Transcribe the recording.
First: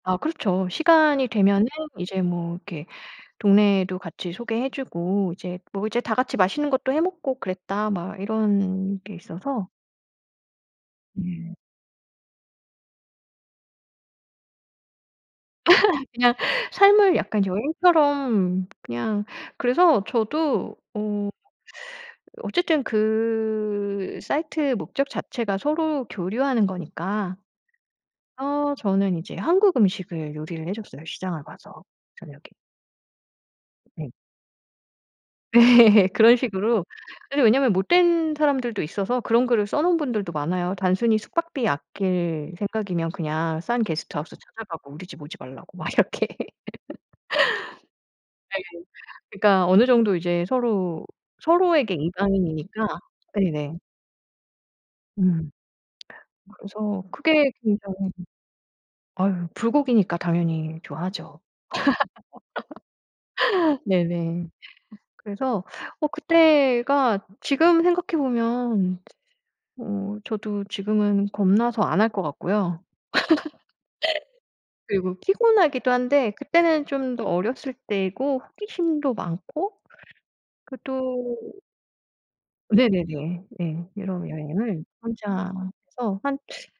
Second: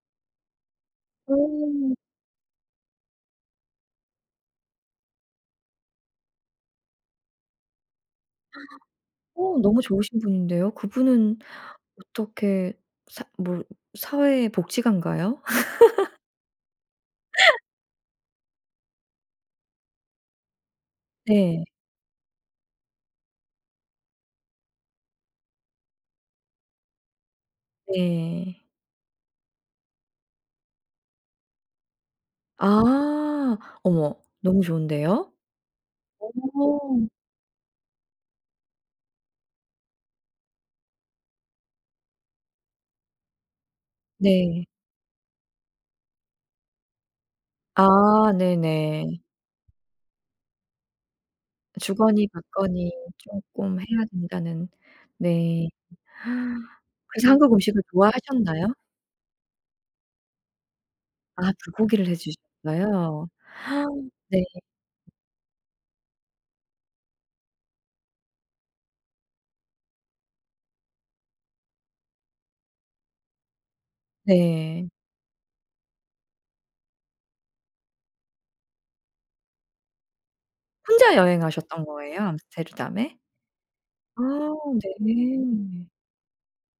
아 그렇죠. "시간이 되면은 오. 이제 뭐 이렇게 동네도 같이 소개해 주고 이제 뭐 이제 다 같이 맛있는 것도 해 먹고 그랬다." 막 이런 게 오 있어서 너무 좋으신 분인데요. 그분은 예. 어떻게 사 뭐 사회복지가인가요? 그냥 삶을 약간 여행처럼 그냥 그래서 저도 어 네. 어쨌든 그 사이트의 목적 자체가 서로 교류하는 거니까. 네. 어 저는 이제 한국 음식을 요리를 해줬어요, 시장을 봐서. 저녁에. 아. 네. 어머 너무 좋은데요? 그런 식으로. 오. 근데 왜냐하면 못된 사람들도 있어서 그런 글을 써 놓은 분들도 많아요. "단순히 숙박비 아낄 생각이면 그냥 싼 게스트하우스 네. 찾아가고 우리 집 오지 말라."고 막 이렇게. 네. 아 네네. 그러니까 어느 정도 이제 서로 서로에게 주거니 받거니 이방인이니까 네네. 쪼끔 해야 된다는 음. 네. 그래서 그래서 그게 한국 음식을 굉장히 좋아하셨나요? 아유 불고기니까 당연히 좋아하죠. 아 불고기를 해 주셨어요? 네. 네네. 그래서 어 그때가 지금 생각해 보면 어 저도 지금은 겁나서 안 할 것 같고요. 네. 그리고 피곤하기도 한데 그때는 좀 더 어렸을 때고 호기심도 많고 그 혼자 또 여행하셨던 거예요? 암스테르담에? 네네네. 네. 아 유럽 여행을 혼자 네네. 해서 한